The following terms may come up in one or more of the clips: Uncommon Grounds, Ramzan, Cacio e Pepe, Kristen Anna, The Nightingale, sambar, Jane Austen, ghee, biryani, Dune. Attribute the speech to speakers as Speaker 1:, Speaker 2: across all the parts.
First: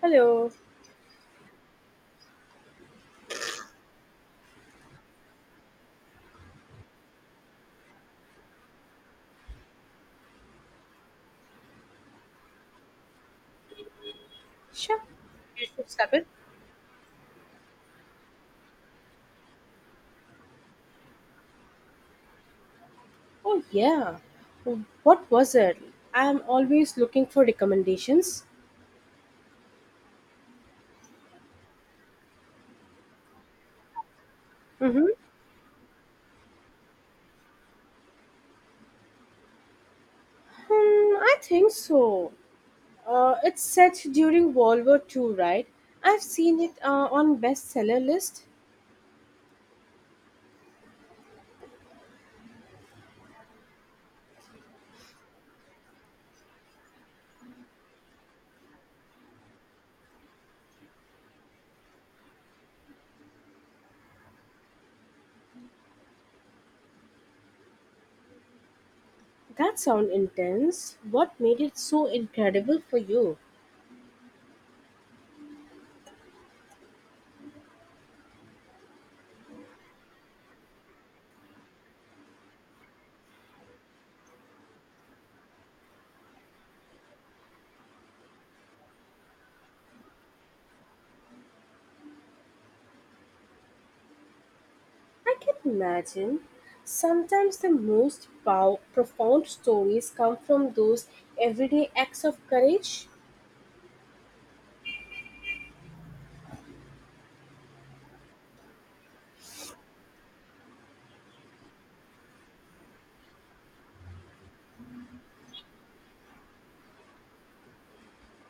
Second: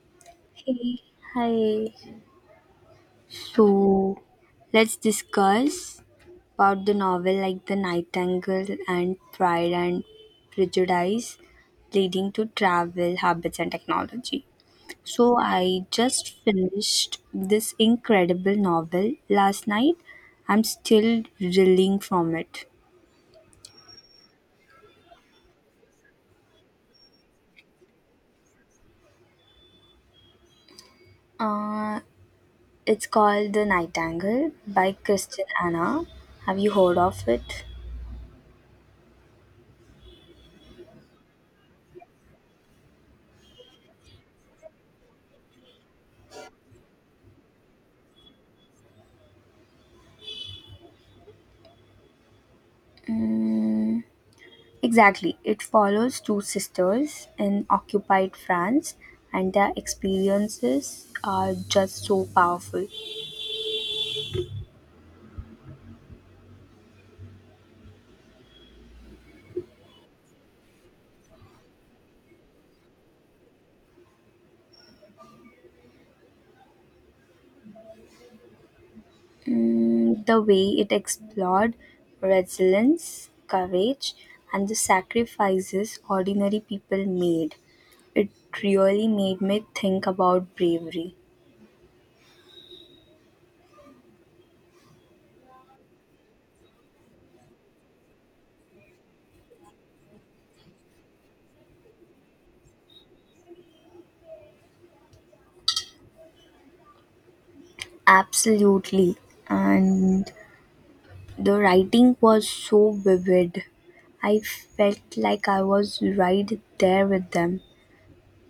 Speaker 1: Hello.
Speaker 2: Hey, hi. So let's discuss about the novel like The Nightingale and Pride and Prejudice leading to travel habits and technology.
Speaker 1: Sure,
Speaker 2: So
Speaker 1: you
Speaker 2: I
Speaker 1: should step in.
Speaker 2: just finished this incredible novel last night. I'm still reeling from it.
Speaker 1: Oh, yeah. What was it? I'm always looking for recommendations.
Speaker 2: Uh, it's called The Nightingale by
Speaker 1: Mm-hmm.
Speaker 2: Kristen Anna. Have you heard of it?
Speaker 1: Hmm, I think so. It's set during World War Two, right? I've seen it on bestseller list.
Speaker 2: Mm. Exactly. It follows two sisters in occupied France, and their experiences are just so powerful.
Speaker 1: That sounds intense. What made it so incredible for you?
Speaker 2: Mm, the way it explored resilience, courage, and the sacrifices ordinary people made. It really made me think about bravery.
Speaker 1: I can imagine. Sometimes the most profound stories come from those everyday acts of courage.
Speaker 2: Absolutely. And the writing was so vivid. I felt like I was right there with them.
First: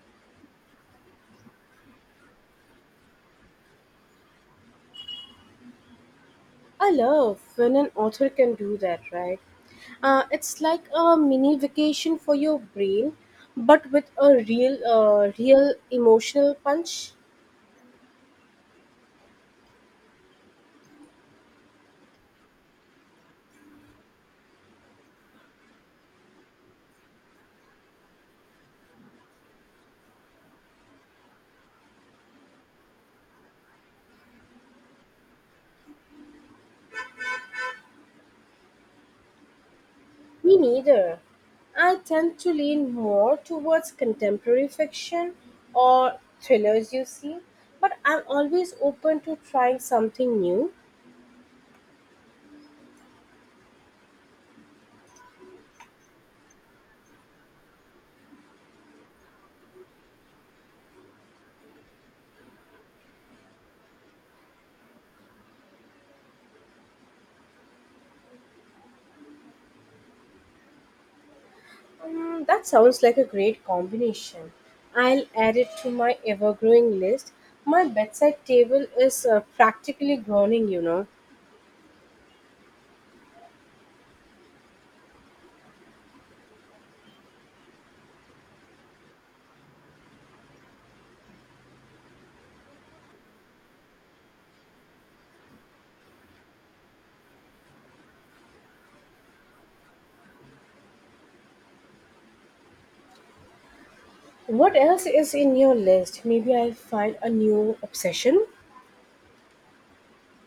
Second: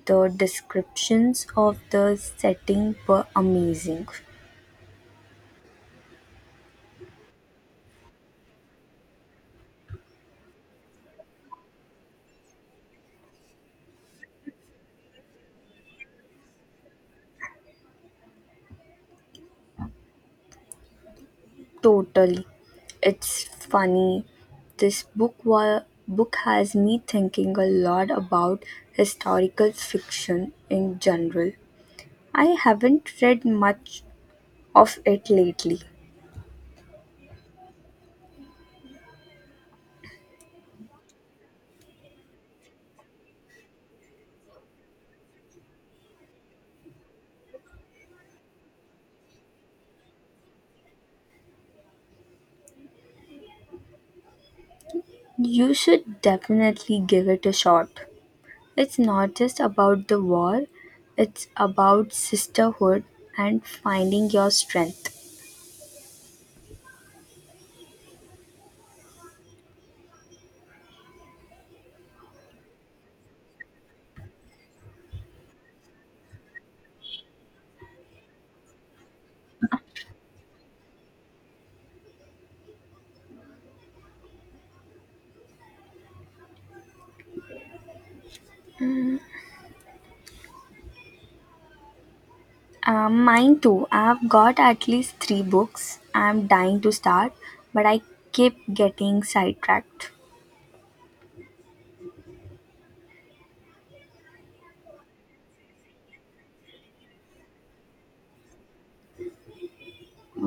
Speaker 2: The descriptions of the setting were amazing.
Speaker 1: I love when an author can do that, right? It's like a mini vacation for your brain, but with a real emotional punch.
Speaker 2: Totally. It's funny. This book wa- book has me thinking a lot about historical fiction in general. I haven't read much of it lately.
Speaker 1: Me neither. I tend to lean more towards contemporary fiction or thrillers, you see, but I'm always open to trying something new.
Speaker 2: You should definitely give it a shot. It's not just about the war, it's about sisterhood and finding your strength.
Speaker 1: Mm, that sounds like a great combination. I'll add it to my ever growing list. My bedside table is practically groaning.
Speaker 2: Mine too. I've got at least three books I'm dying to start, but I keep getting sidetracked.
Speaker 1: What else is in your list? Maybe I'll find a new obsession?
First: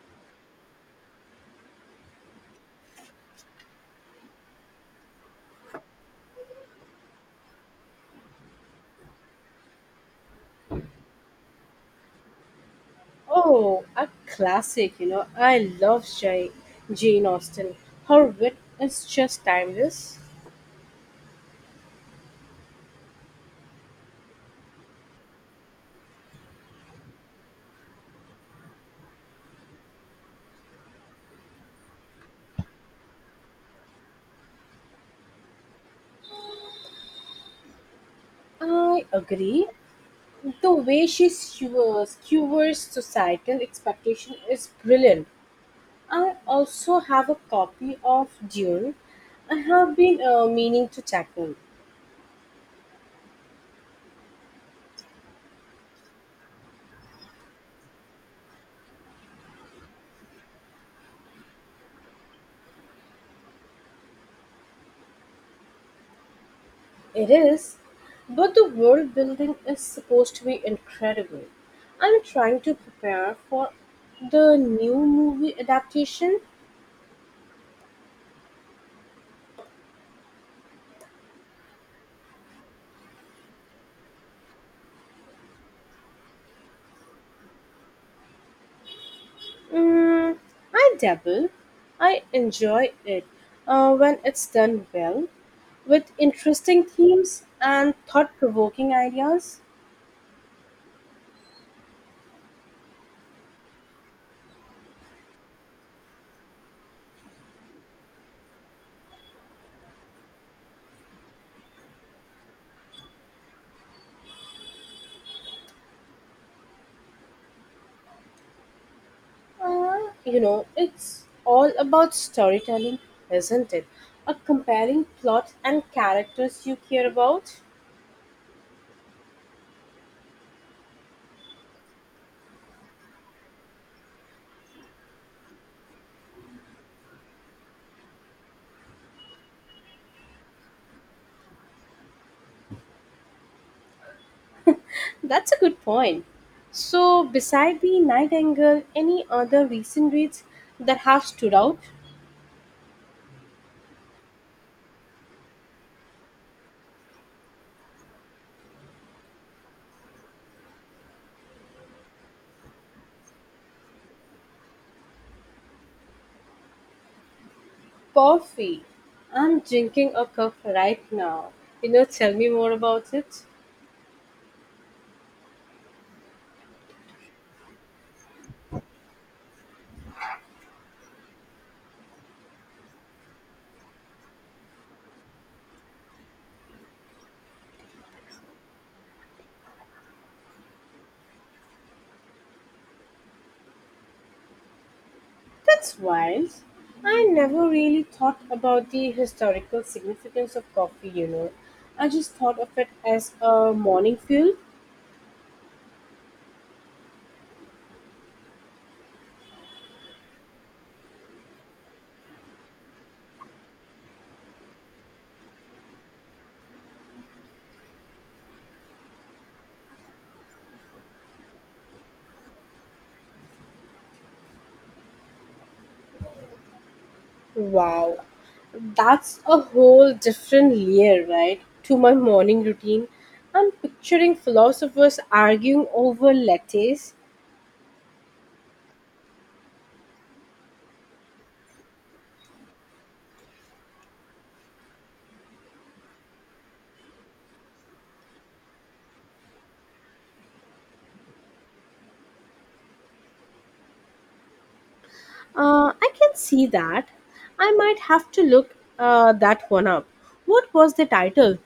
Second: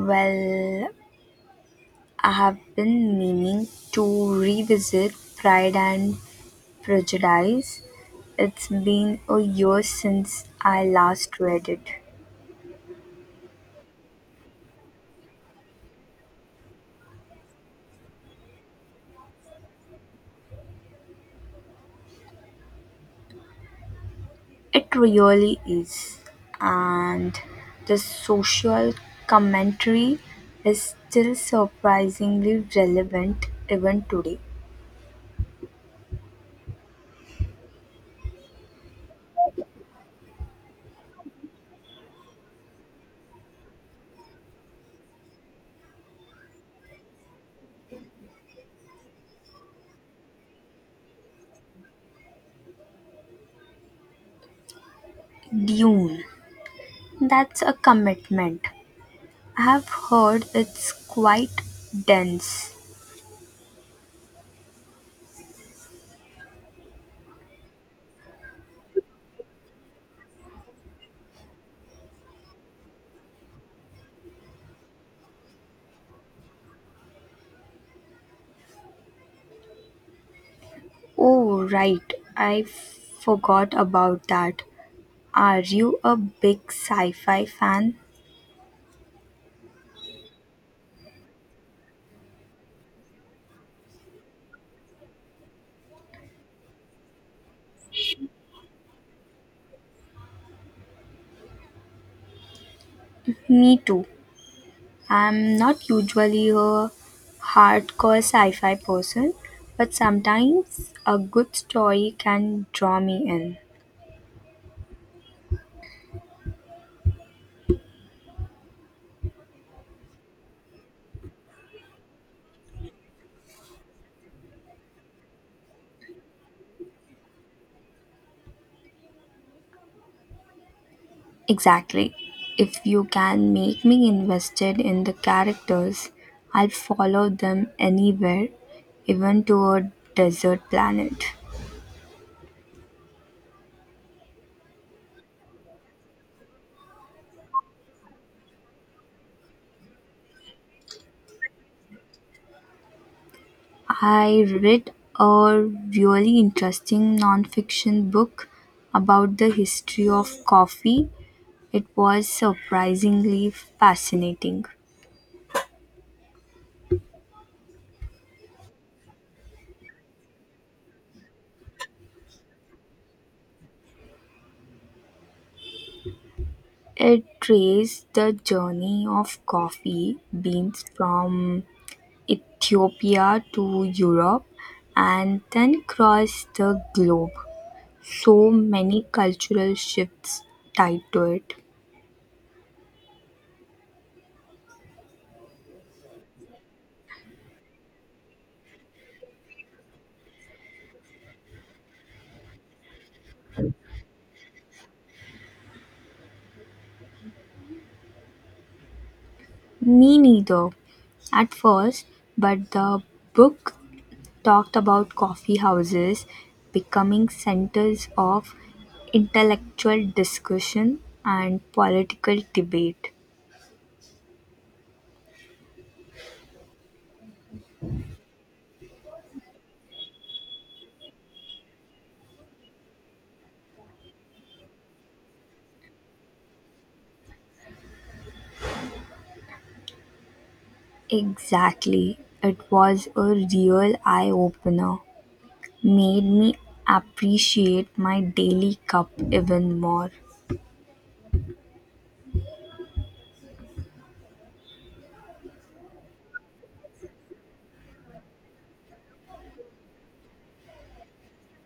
Speaker 2: Well, I have been meaning to revisit Pride and Prejudice. It's been a year since I last read it.
Speaker 1: Oh, a classic, you know. I love Jane Austen. Her wit is just timeless.
Speaker 2: It really is. And the social commentary is still surprisingly relevant even today.
Speaker 1: I agree. The way she skewers societal expectation is brilliant. I also have a copy of Dune. I have been meaning to tackle.
Speaker 2: Dune? That's a commitment. I've heard it's quite dense.
Speaker 1: It is, but the world building is supposed to be incredible. I'm trying to prepare for the new movie adaptation.
Speaker 2: Oh, right. I forgot about that. Are you a big sci fi fan?
Speaker 1: Mm, I dabble. I enjoy it when it's done well, with interesting themes and thought provoking ideas.
Speaker 2: Me too. I'm not usually a hardcore sci fi person, but sometimes a good story can draw me in.
Speaker 1: Uh, it's all about storytelling, isn't it? A compelling plot and characters you care about.
Speaker 2: Exactly. If you can make me invested in the characters, I'll follow them anywhere, even to a desert planet.
Speaker 1: That's a good point. So, beside the Nightingale, any other recent reads that have stood out?
Speaker 2: I read a really interesting nonfiction book about the history of coffee. It was surprisingly fascinating.
Speaker 1: Coffee. I'm drinking a cup right now. You know, tell me more about it.
Speaker 2: It traced the journey of coffee beans from Ethiopia to Europe and then across the globe. So many cultural shifts tied to it.
Speaker 1: That's wild. I never really thought about the historical significance of coffee. I just thought of it as a morning fuel.
Speaker 2: Me neither at first, but the book talked about coffee houses becoming centers of intellectual discussion and political debate.
Speaker 1: Wow, that's a whole different layer, right? To my morning routine. I'm picturing philosophers arguing over lattes.
Speaker 2: Exactly. It was a real eye opener. Made me appreciate my daily cup even more.
Speaker 1: I can see that. I might have to look that one up. What was the title?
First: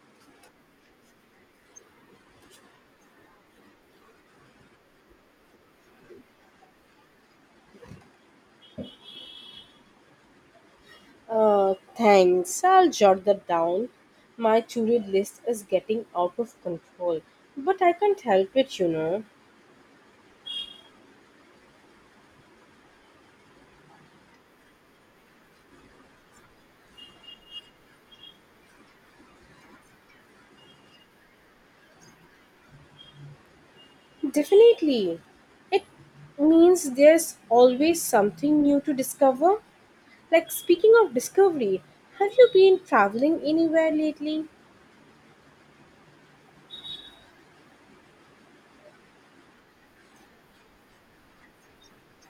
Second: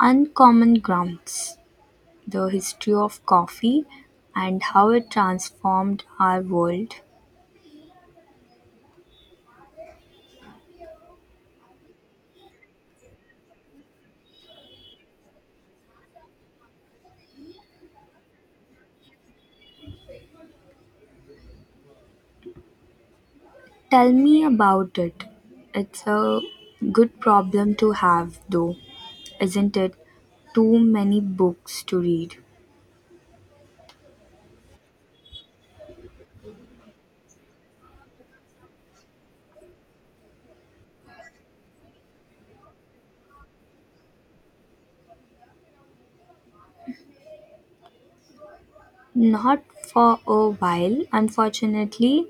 Speaker 2: Uncommon Grounds, the history of coffee and how it transformed our world.
Speaker 1: Thanks. I'll jot that down. My to-read list is getting out of control, but I can't help it.
Speaker 2: Tell me about it. It's a good problem to have, though, isn't it? Too many books to read.
Speaker 1: Definitely. It means there's always something new to discover. Like speaking of discovery, have you been traveling anywhere lately?
Speaker 2: Not for a while, unfortunately.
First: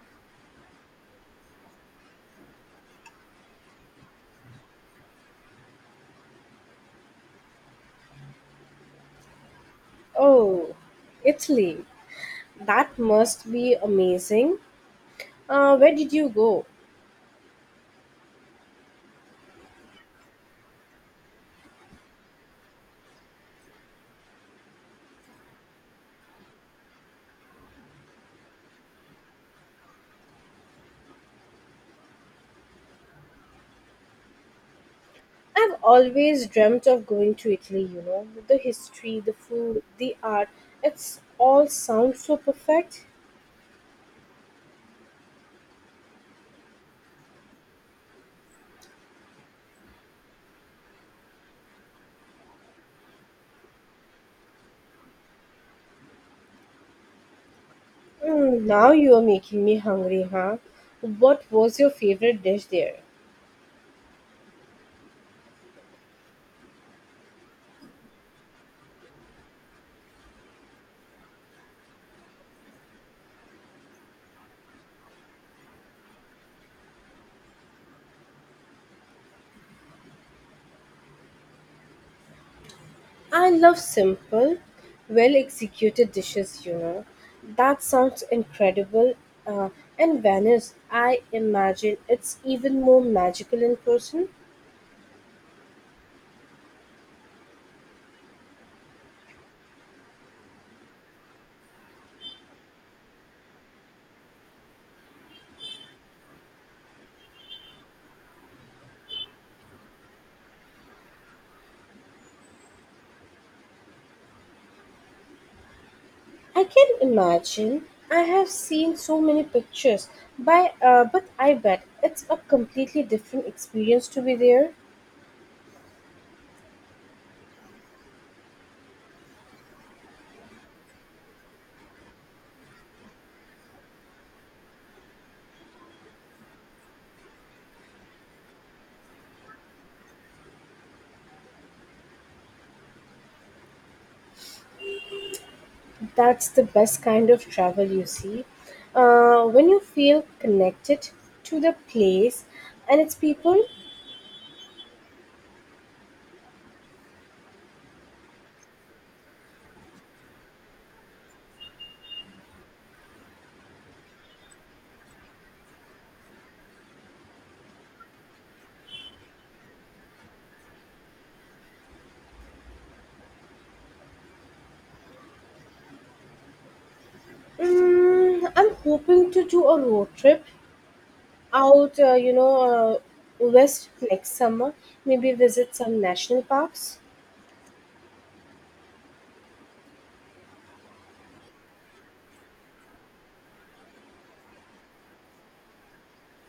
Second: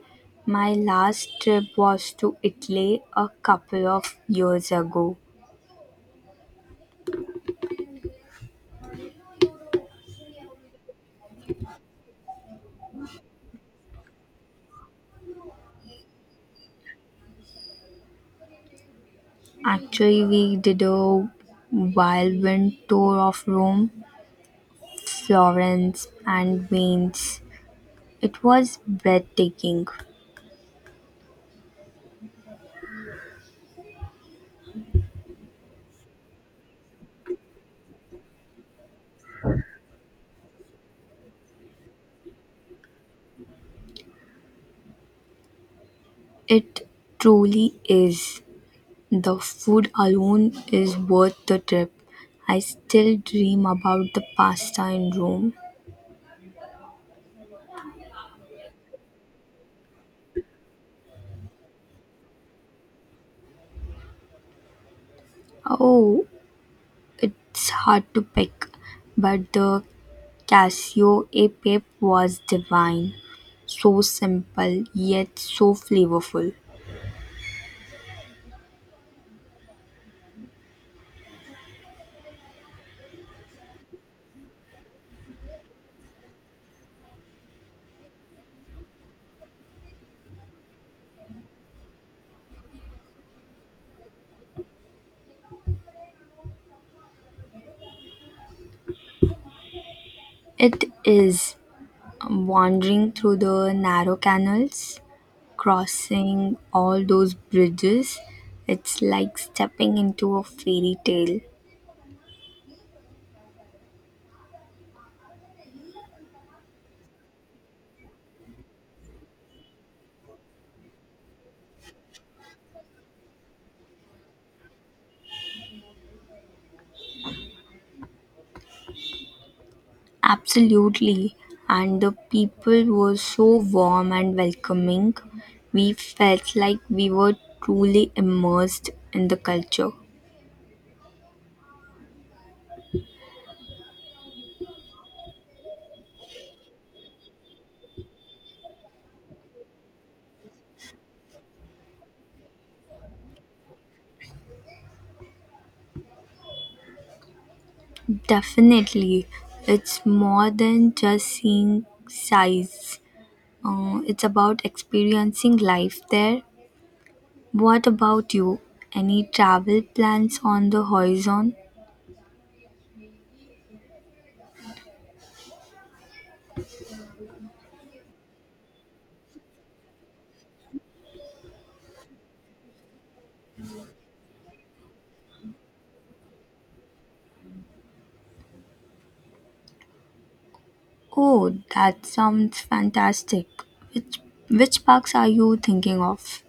Speaker 2: My last trip was to Italy a couple of years ago.
Speaker 1: Oh, Italy. That must be amazing. Where did you go?
Speaker 2: Actually, we did a whirlwind tour of Rome, Florence, and Venice. It was breathtaking.
Speaker 1: I've always dreamt of going to Italy, you know, with the history, the food, the art. It's all sounds so perfect.
Speaker 2: It truly is. The food alone is worth the trip. I still dream about the pasta in Rome.
Speaker 1: Mm, now you are making me hungry, huh? What was your favorite dish there?
Speaker 2: Oh, it's hard to pick, but the Casio e Pepe was divine. So simple, yet so flavorful.
Speaker 1: I love simple, well executed dishes, you know. That sounds incredible. Uh, and Venice, I imagine it's even more magical in person.
Speaker 2: It is wandering through the narrow canals, crossing all those bridges, it's like stepping into a fairy tale.
Speaker 1: I can imagine. I have seen so many pictures, but I bet it's a completely different experience to be there.
Speaker 2: Absolutely. And the people were so warm and welcoming. We felt like we were truly immersed in the culture.
Speaker 1: That's the best kind of travel, you see. When you feel connected to the place and its people.
Speaker 2: Definitely. It's more than just seeing sights. It's about experiencing life there. What about you? Any travel plans on the horizon?
Speaker 1: Mm, I'm hoping to do a road trip out, uh, you know, uh, west next summer. Maybe visit some national parks.
Speaker 2: Oh, that sounds fantastic. Which which parks are you thinking of?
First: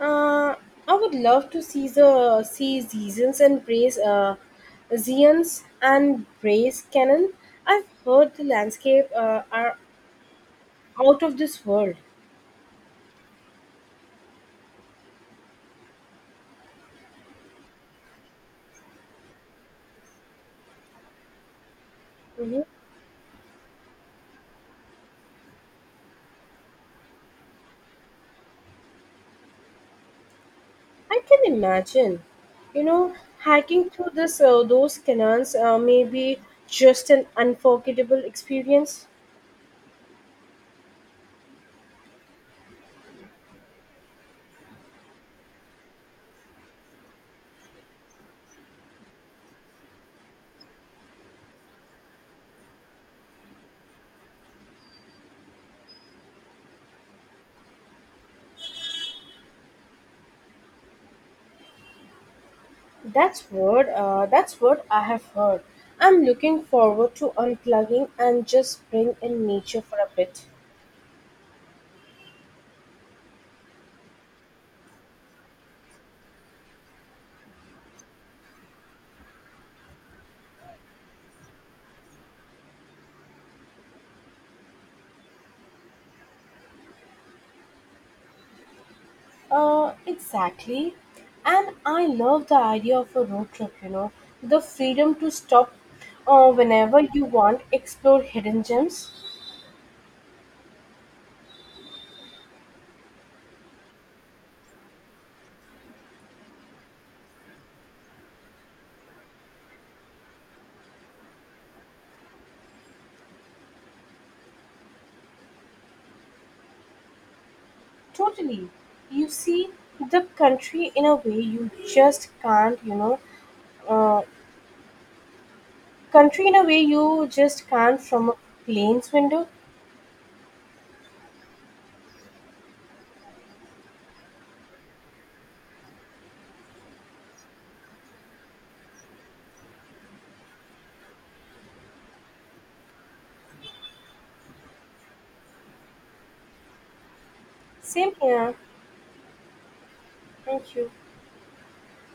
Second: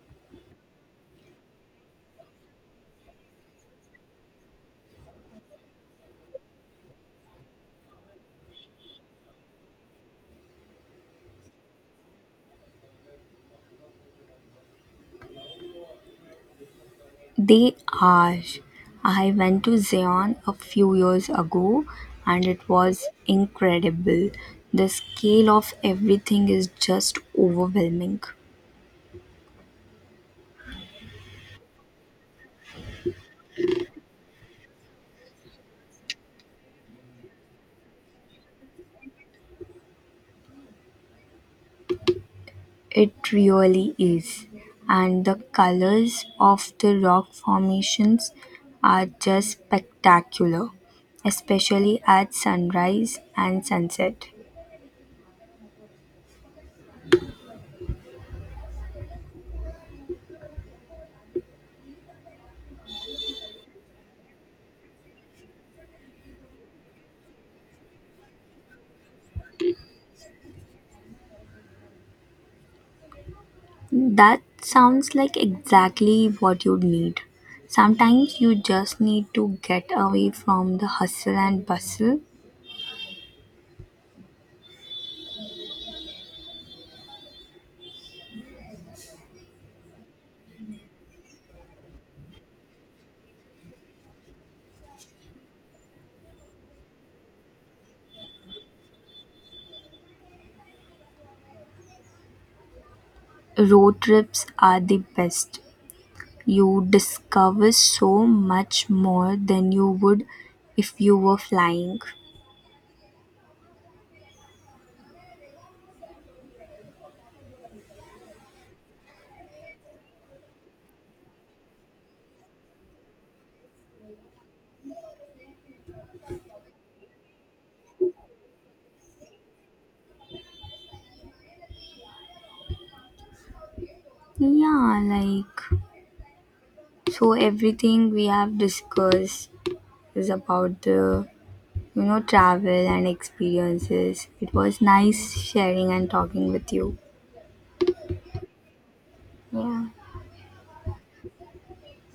Speaker 1: Uh, I would love to see the see seasons and brace zeons and brace cannon. I've heard the landscape are out of this world.
Speaker 2: They are. I went to Zion a few years ago and
Speaker 1: Hmm.
Speaker 2: it was incredible. The scale of everything is just overwhelming.
Speaker 1: I can imagine, you know, hiking through this those canons may be just an unforgettable experience.
Speaker 2: It really is. And the colors of the rock formations are just spectacular, especially at sunrise and sunset.
Speaker 1: That's what I have heard. I'm looking forward to unplugging and just being in nature for a bit.
Speaker 2: That sounds like exactly what you'd need. Sometimes you just need to get away from the hustle and bustle.
Speaker 1: Exactly. And I love the idea of a road trip. You know, the freedom to stop whenever you want, explore hidden gems.
Speaker 2: Road trips are the best. You discover so much more than you would if you were flying.
Speaker 1: Totally. You see the country in a way you just can't. Uh, country in a way you just can't from a plane's window.
Speaker 2: Yeah, like so everything we have discussed is about the travel and experiences. It was nice sharing and talking with you.
Speaker 1: Same here.
Speaker 2: Yeah.
Speaker 1: Thank you.